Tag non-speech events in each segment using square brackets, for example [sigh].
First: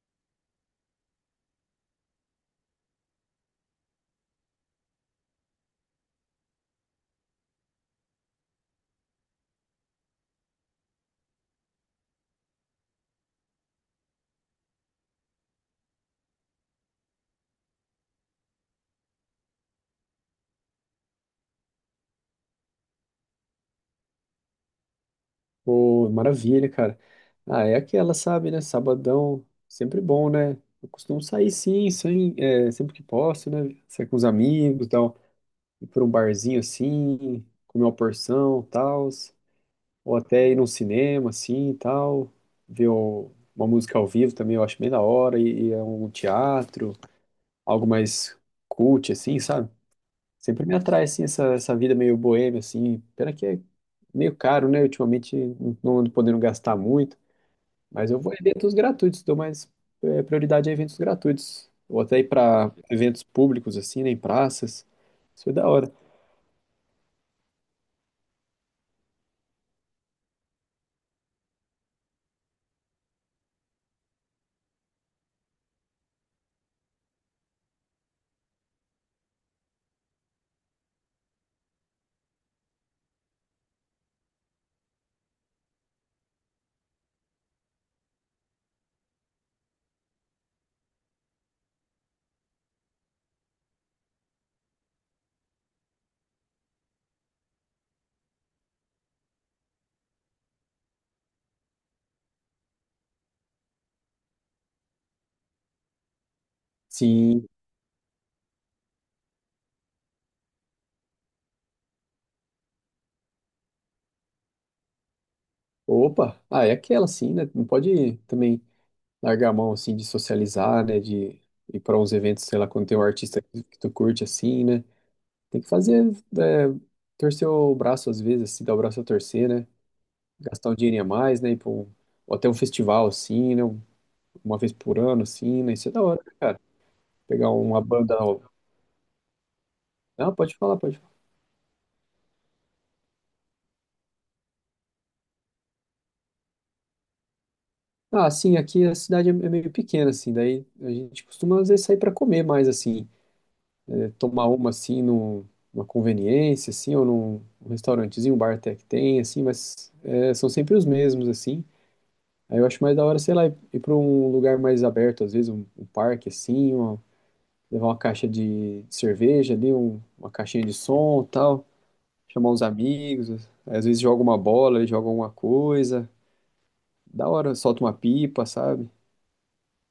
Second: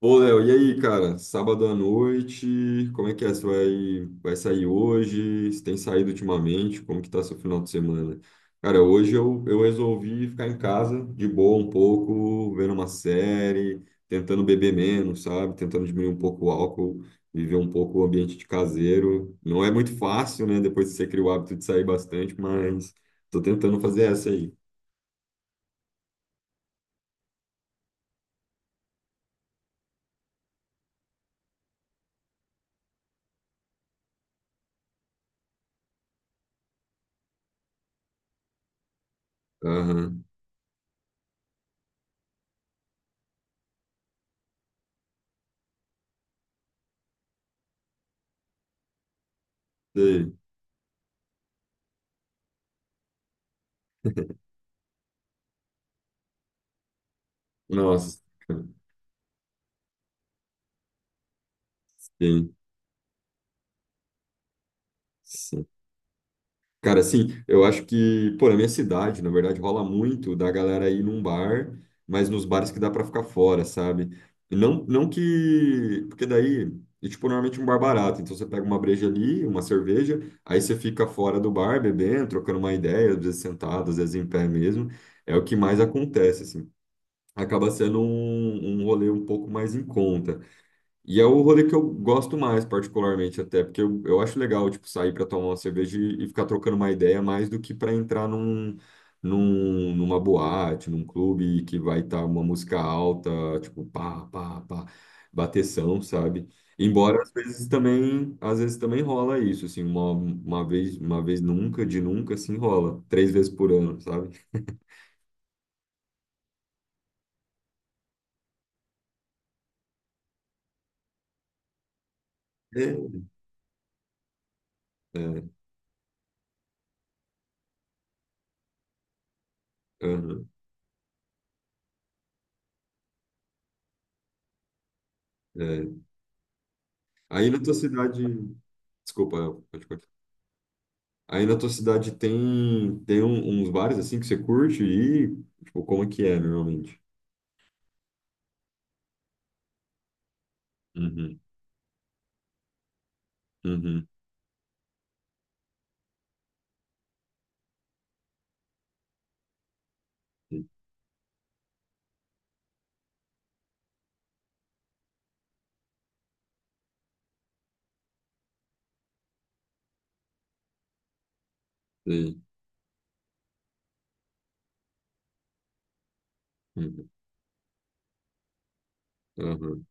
Ô, Léo, e aí, cara? Sábado à noite, como é que é? Você vai sair hoje? Você tem saído ultimamente? Como que tá seu final de semana? Cara, hoje eu resolvi ficar em casa, de boa um pouco, vendo uma série, tentando beber menos, sabe? Tentando diminuir um pouco o álcool, viver um pouco o ambiente de caseiro. Não é muito fácil, né? Depois que você cria o hábito de sair bastante, mas tô tentando fazer essa aí. Pô, maravilha, cara. Ah, é aquela, sabe, né? Sabadão, sempre bom, né? Eu costumo sair sim, sem, é, sempre que posso, né? Sair com os amigos, tal, ir por um barzinho assim, comer uma porção, tal, ou Aham, até ir num cinema assim, tal, ver o- uma música ao vivo também, eu acho bem da hora, e, é um teatro, algo mais cult assim, sabe? sei. Sempre me atrai assim essa vida meio boêmia assim, pena que é meio caro, né? Ultimamente não ando podendo gastar muito. Mas Nossa, eu vou em eventos gratuitos, dou mais é, prioridade a eventos gratuitos. Ou até ir sim. para eventos públicos, assim, né, em praças. Isso é da hora. Cara, assim, eu acho que, pô, na minha cidade, na verdade, rola muito da galera ir num bar, mas nos bares que dá pra ficar fora, sabe? E não, não que. Porque daí, e, tipo, normalmente um bar barato. Então você pega uma breja ali, uma cerveja, aí você fica fora do bar bebendo, trocando uma ideia, às vezes sentado, às vezes em pé mesmo. É o que mais acontece, assim. Acaba sendo um rolê um pouco mais em conta. E é o rolê que eu gosto mais, particularmente, até, porque eu acho legal, tipo, sair para tomar uma cerveja e ficar trocando uma ideia mais do que para entrar numa boate, num clube que vai estar uma música alta, tipo, pá, pá, pá, bateção, sabe? Embora às Sim. vezes também, às vezes também rola isso, assim, uma vez, uma vez nunca, de nunca, assim, rola, 3 vezes por ano, sabe? Opa! Ah, é aquela, sim, né? Não pode também largar a mão, assim, de socializar, né? De ir para uns eventos, sei lá, quando tem um É, artista que tu curte, assim, né? é, Tem que fazer, é, torcer o braço, às vezes, assim, dar o braço a torcer, né? aham, Gastar um dinheirinho a mais, né? Ou até um festival, assim, né? Uma vez por ano, assim, né? é. Isso é da hora, né, cara? Aí Pegar na tua uma banda. cidade, desculpa, pode continuar. Não, pode falar, pode falar. Aí na tua cidade tem, tem, um- uns bares assim que você curte e, tipo, como é que é normalmente? Ah, sim, aqui a cidade é meio pequena, assim, daí a gente Uhum, costuma, às vezes, sair para comer mais, assim, é, uhum, tomar uma, assim, numa conveniência, assim, ou num restaurantezinho, um bar até que tem, assim, mas é, são sempre os mesmos, assim. Aí eu acho mais da hora, sei lá, ir para um lugar mais aberto, às vezes um parque, assim, levar uma caixa de cerveja ali, uma caixinha de som tal, sei, chamar uns amigos, às vezes joga uma bola, joga alguma coisa, uhum, da hora, solta uma pipa, sabe? aham.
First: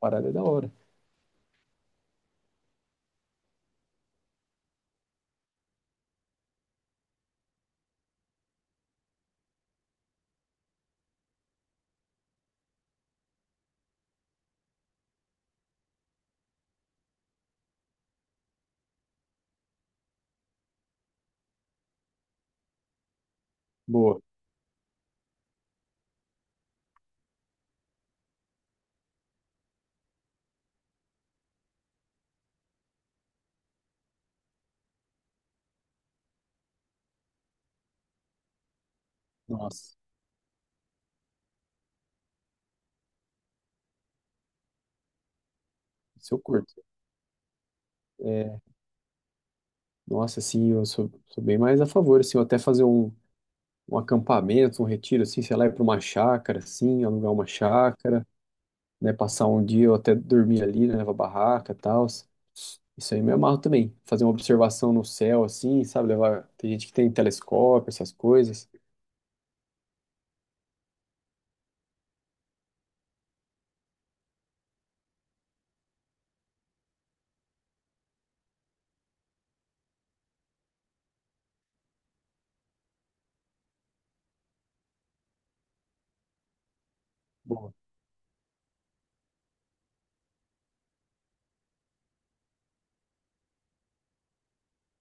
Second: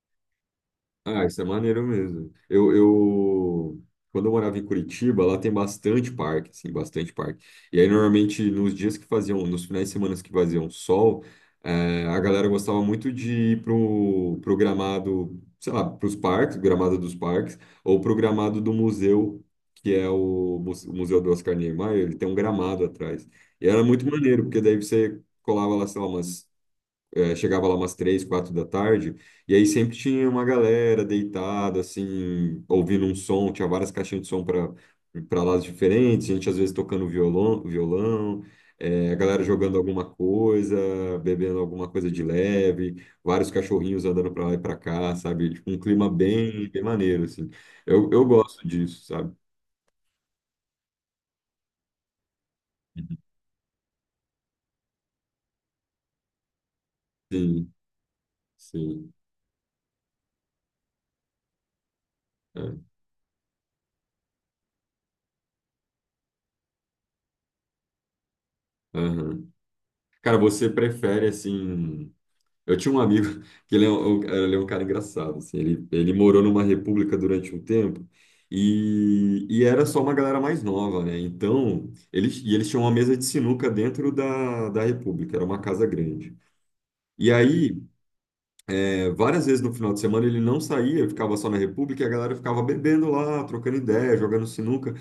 Parada é da hora. Ah, isso é maneiro mesmo. Quando eu morava em Curitiba, lá tem bastante parque, assim, bastante parque. E aí, normalmente, nos dias que faziam, nos finais de semana que faziam sol, a galera gostava muito de ir pro gramado, sei lá, pros parques, gramado dos parques, ou pro gramado do museu, que é o Museu do Oscar Niemeyer, ele tem um gramado atrás. E era muito Boa. maneiro, porque daí você colava lá, sei lá, chegava lá umas três, quatro da tarde, e aí sempre tinha uma galera deitada, assim, ouvindo um som, tinha várias caixinhas de som para lados diferentes, gente às vezes tocando violão, a galera jogando Nossa, alguma coisa, bebendo alguma coisa de leve, vários cachorrinhos andando para lá e para cá, sabe? Tipo, um clima isso eu bem, curto. bem maneiro, assim. Eu É, gosto disso, sabe? nossa, assim, sou bem mais a favor, assim, eu até fazer um acampamento, um retiro, assim, sei lá, ir para uma chácara, assim, alugar uma Sim, chácara, né, sim. passar um dia ou até dormir ali, né, levar barraca e tal. É, Isso aí me amarro também. Fazer uma observação no céu, assim, sabe, levar. Tem gente que tem telescópio, essas coisas. aham. Cara, você prefere assim. Eu tinha um amigo [laughs] que ele é um cara engraçado, assim, ele morou numa república durante um tempo e era só uma galera mais nova, né? Então, eles tinham uma mesa de sinuca dentro da república, era uma casa grande. E Boa. aí, várias vezes no final de semana ele não saía, ficava só na República e a galera ficava bebendo lá, trocando ideia, jogando sinuca.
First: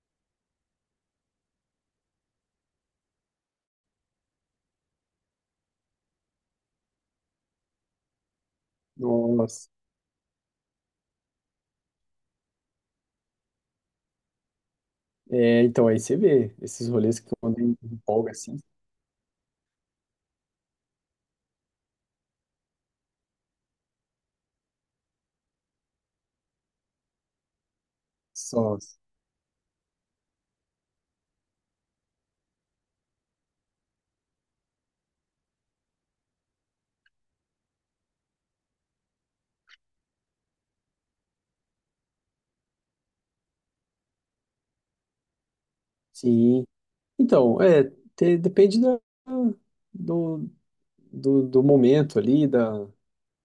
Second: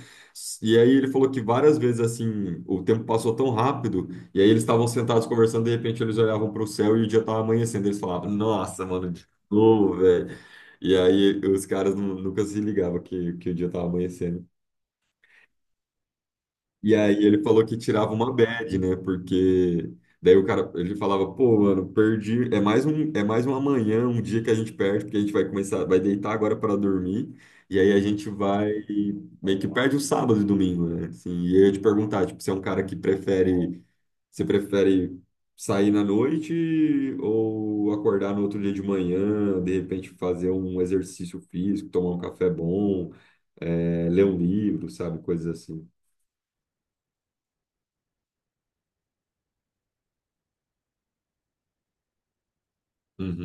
E aí ele falou que várias vezes assim, o tempo passou tão rápido, e aí eles estavam sentados conversando, de repente eles olhavam para o céu e o dia estava amanhecendo. Eles falavam, nossa, mano, de Nossa. novo, velho. E aí os caras nunca se ligavam que o dia estava amanhecendo. É, então, aí você vê, esses E rolês aí que ele eu andei falou que em tirava folga, uma assim, bad, né? Porque daí o cara, ele falava, pô, mano, perdi, é mais um amanhã, um dia que a gente perde, porque a gente vai começar, vai deitar agora para dormir, e aí a gente vai só. meio que perde o sábado e domingo, né? Assim, e eu ia te perguntar, tipo, você é um cara que prefere sair na noite ou acordar no outro dia de manhã, de repente fazer um exercício físico, tomar um café bom, ler um livro, sabe? Coisas assim. Sim, então, é, te- depende da- do, do momento ali, da,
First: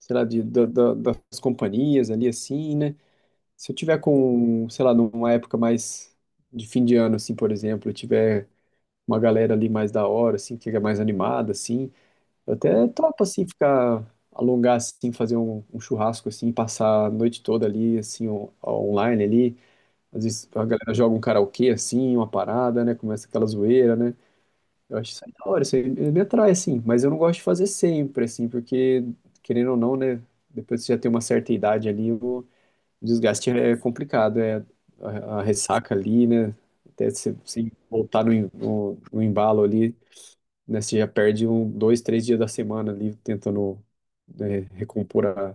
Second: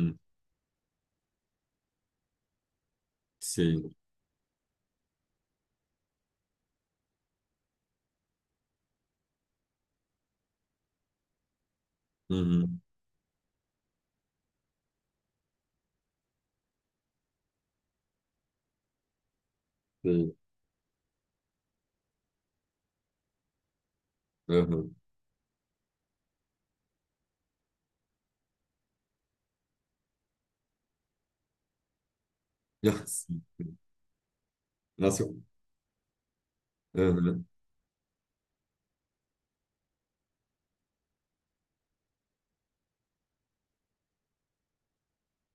sei lá, das companhias ali, assim, né? Se eu Sim. tiver com, sei lá, numa época mais de fim de ano, assim, por exemplo, eu tiver uma galera ali mais da hora, assim, que fica mais animada, assim, eu Uhum. até topo, assim, ficar, alongar, assim, fazer um churrasco, assim, passar a noite toda ali, assim, online ali. Às Sim. vezes a galera joga um karaokê, assim, uma parada, né? Começa aquela zoeira, né? Uhum. Eu acho isso aí da hora, isso aí me atrai, assim, mas eu não gosto de fazer sempre, assim, porque, querendo ou não, né, depois que você já tem uma certa idade ali, o [laughs] Nossa, desgaste é sim. complicado, é Nossa, a ressaca ali, né, até uhum. você voltar no embalo ali, né, você já perde um, dois, três dias da semana ali, tentando, né, recompor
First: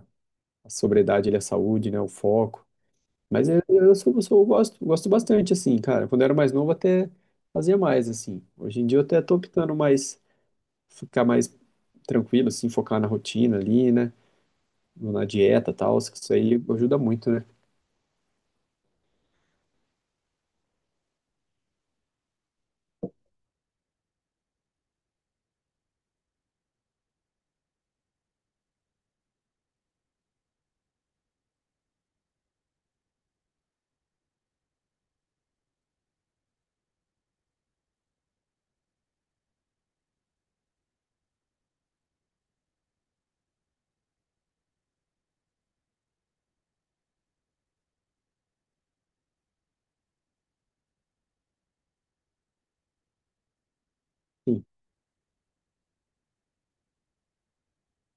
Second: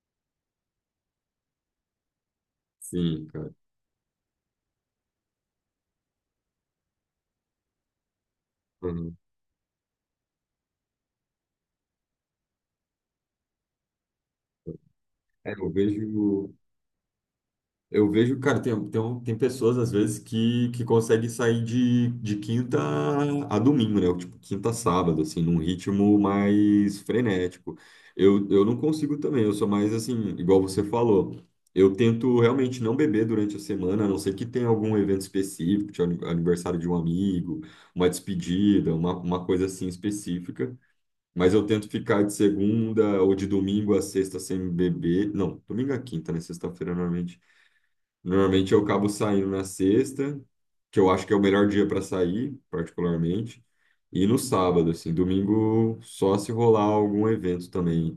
a sobriedade ali, a saúde, né, o foco, Sim, mas cara. Eu gosto, gosto bastante, assim, cara, quando eu era mais novo até fazia mais, assim, hoje em dia eu Uhum. até tô optando mais ficar mais tranquilo, assim, focar na rotina ali, né? Na É, eu dieta e tal, isso vejo. aí ajuda muito, né? Eu vejo, cara, tem pessoas às vezes que conseguem sair de quinta a domingo, né? Tipo, quinta a sábado, assim, num ritmo mais frenético. Eu não consigo também, eu sou mais assim, igual você falou. Eu tento realmente não beber durante a semana, a não ser que tenha algum evento específico, tipo aniversário de um amigo, uma despedida, uma coisa assim específica. Mas eu tento ficar de segunda ou de domingo a sexta sem beber. Não, domingo a quinta, né? Sexta-feira normalmente. Normalmente eu acabo saindo na sexta, que eu acho que é o melhor dia para sair, particularmente, e no Sim, sábado, assim, domingo só se rolar algum evento também.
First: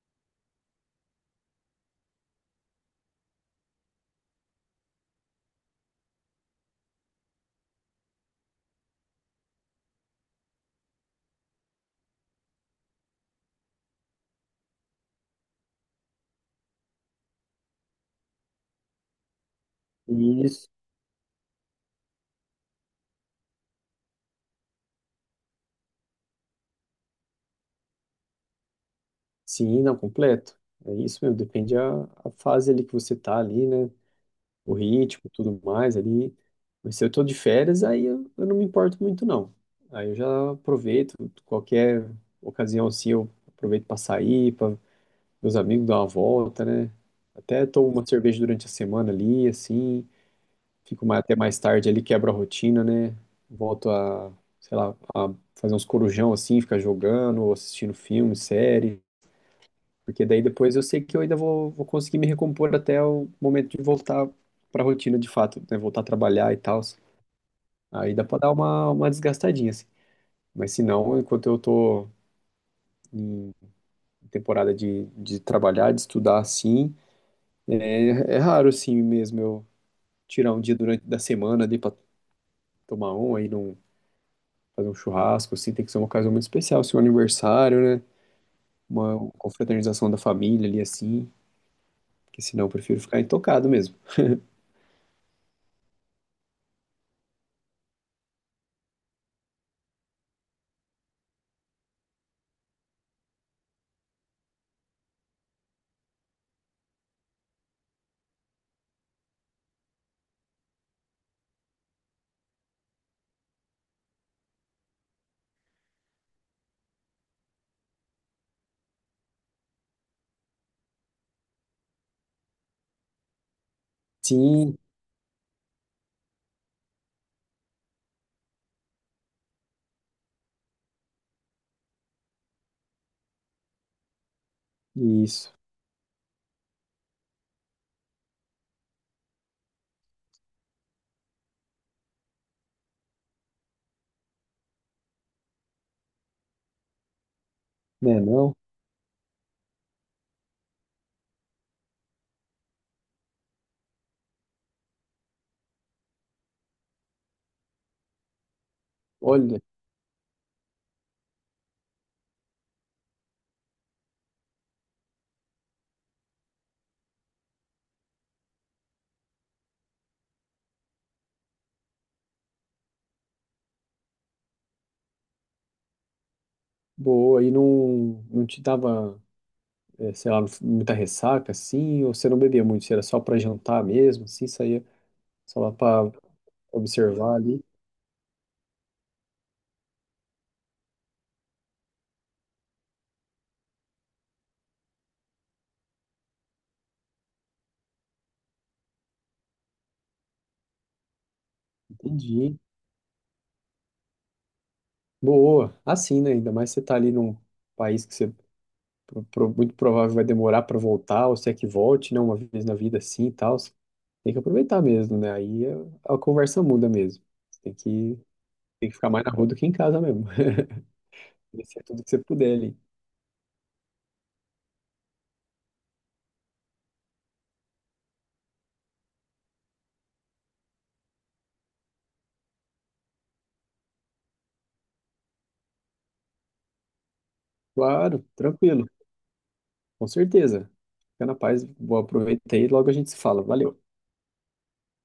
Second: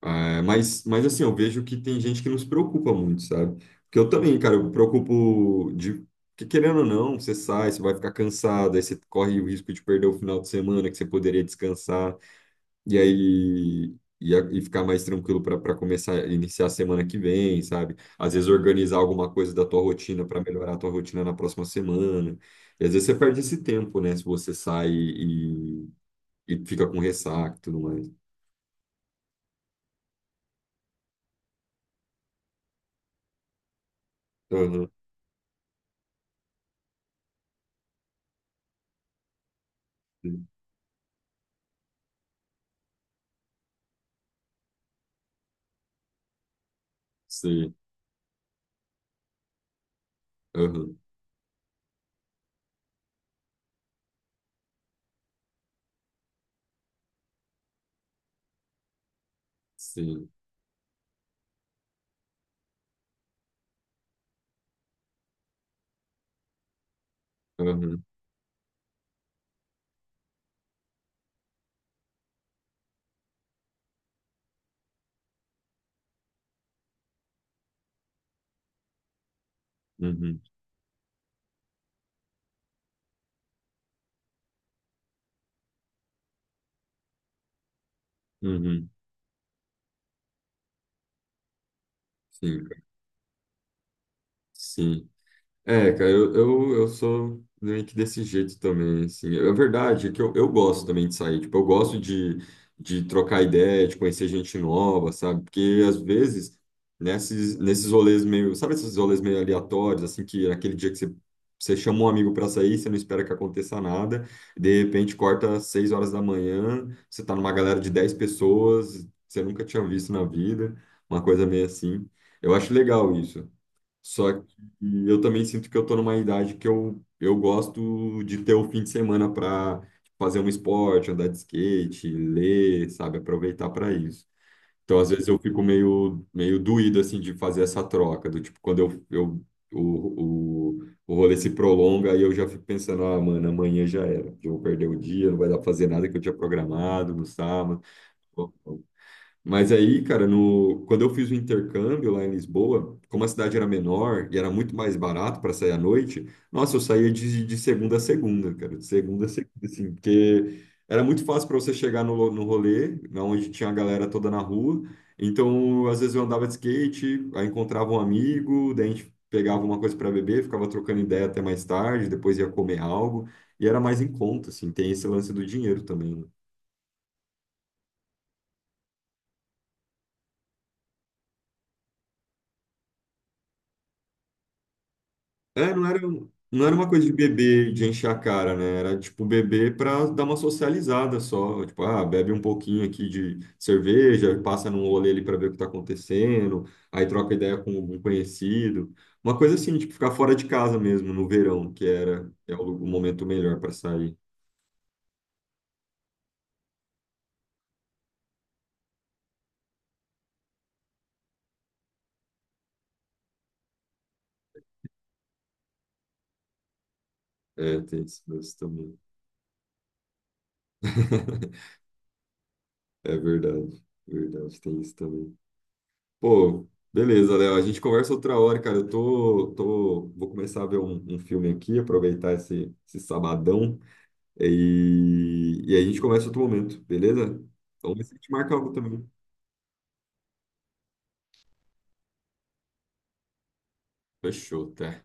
Ah, mas assim, eu vejo que tem gente que não se preocupa muito, sabe? Porque eu também, cara, eu me preocupo de que querendo ou não, você sai, você vai ficar cansado, aí você corre o risco de perder o final de semana que você poderia descansar. E aí. E ficar mais tranquilo para começar, iniciar a semana que vem, sabe? Às vezes organizar alguma coisa da tua rotina para e isso, melhorar a tua rotina na próxima semana. E às vezes você perde esse tempo, né? Se você sai e fica com ressaca e tudo mais. sim, não, completo. É isso mesmo, depende a fase ali que você tá ali, né? O Aham, ritmo, tudo mais ali. Mas se eu tô de férias, aí eu não me importo muito, não. Aí eu sim, já aproveito qualquer ocasião assim, eu aproveito para sair, para meus amigos dar uma volta, né? Até sim, tomo uma cerveja durante a semana ali, assim. aham, Fico até mais tarde ali, quebro a rotina, né? Volto a, sei lá, a fazer uns corujão assim, ficar jogando, ou assistindo filme, série. Porque sim, daí depois eu sei que eu ainda vou conseguir me recompor até o momento de voltar pra rotina de fato, né? Voltar a trabalhar e tal. aham, Aí dá pra dar uma desgastadinha, assim. Mas se não, enquanto eu tô em temporada de trabalhar, de estudar assim, é, é raro assim mesmo eu uhum, tirar um dia durante da semana ali pra tomar um aí não fazer um churrasco, assim, tem que ser uma ocasião muito especial, assim, um aniversário, né? uhum, Uma confraternização da família ali, assim, porque sim, senão eu cara, prefiro ficar intocado mesmo. sim. É, cara, eu sou meio que desse jeito também, assim. A verdade é que eu gosto também de sair, tipo, eu gosto de trocar ideia, de conhecer gente nova, sabe? Porque às vezes, nesses rolês meio, sabe esses rolês meio aleatórios, assim, que naquele dia que você chama um amigo pra sair, você não espera que aconteça nada, de repente corta às 6 horas da manhã, você tá numa galera de 10 pessoas, que você nunca tinha visto na vida, uma coisa meio assim. Eu acho legal isso. Só que Sim, eu também sinto que eu tô numa idade que eu gosto de ter o fim de semana para fazer um esporte, andar de skate, ler, sabe? Aproveitar para isso. Então, às vezes, eu isso. fico meio, meio doído, assim, de fazer essa troca, do tipo, quando o rolê se prolonga, aí eu já fico pensando, ah, mano, amanhã já era, eu vou perder o dia, não vai dar pra fazer nada que eu tinha programado no sábado. Né, não? Mas aí, cara, no, quando eu fiz o intercâmbio lá em Lisboa, como a cidade era menor e era muito mais barato para sair à noite, nossa, eu saía de segunda a segunda, cara, de segunda a Olha, segunda, assim, porque era muito fácil para você chegar no rolê, na onde tinha a galera toda na rua. Então, às vezes eu andava de skate, aí encontrava um amigo, daí a gente pegava uma coisa para beber, ficava trocando ideia até mais tarde, depois ia comer algo, e era mais em conta, assim, tem esse lance do dinheiro também, né? boa, e não, te dava, sei lá, muita ressaca, assim, ou você não bebia muito, você era só pra jantar mesmo, assim, saía só lá É, não era, pra não era uma coisa de observar ali. beber, de encher a cara, né? Era tipo beber para dar uma socializada só. Tipo, ah, bebe um pouquinho aqui de cerveja, passa num rolê ali para ver o que tá acontecendo, aí troca ideia com algum conhecido. Uma coisa assim, tipo, ficar fora de casa mesmo no verão, que era é Entendi. o momento melhor para sair. Boa, assim, né? Ainda mais você tá ali num país que você muito provável vai demorar pra voltar, ou se é que volte, né? Uma vez na vida assim e tal. Tem que aproveitar mesmo, né? Aí a conversa muda mesmo. Você É, tem isso, isso tem que também. ficar mais na rua do que em casa mesmo. [laughs] [laughs] Conhecer tudo que você puder ali. É verdade, verdade, tem isso também. Pô, beleza, Léo. A gente conversa outra hora, cara. Eu vou começar a ver um filme aqui, aproveitar esse sabadão e aí a gente começa outro momento, beleza? Então, a Claro, gente marca algo tranquilo, também. com certeza. Fica na paz, vou aproveitar e logo a gente se fala. Valeu. Fechou, tá?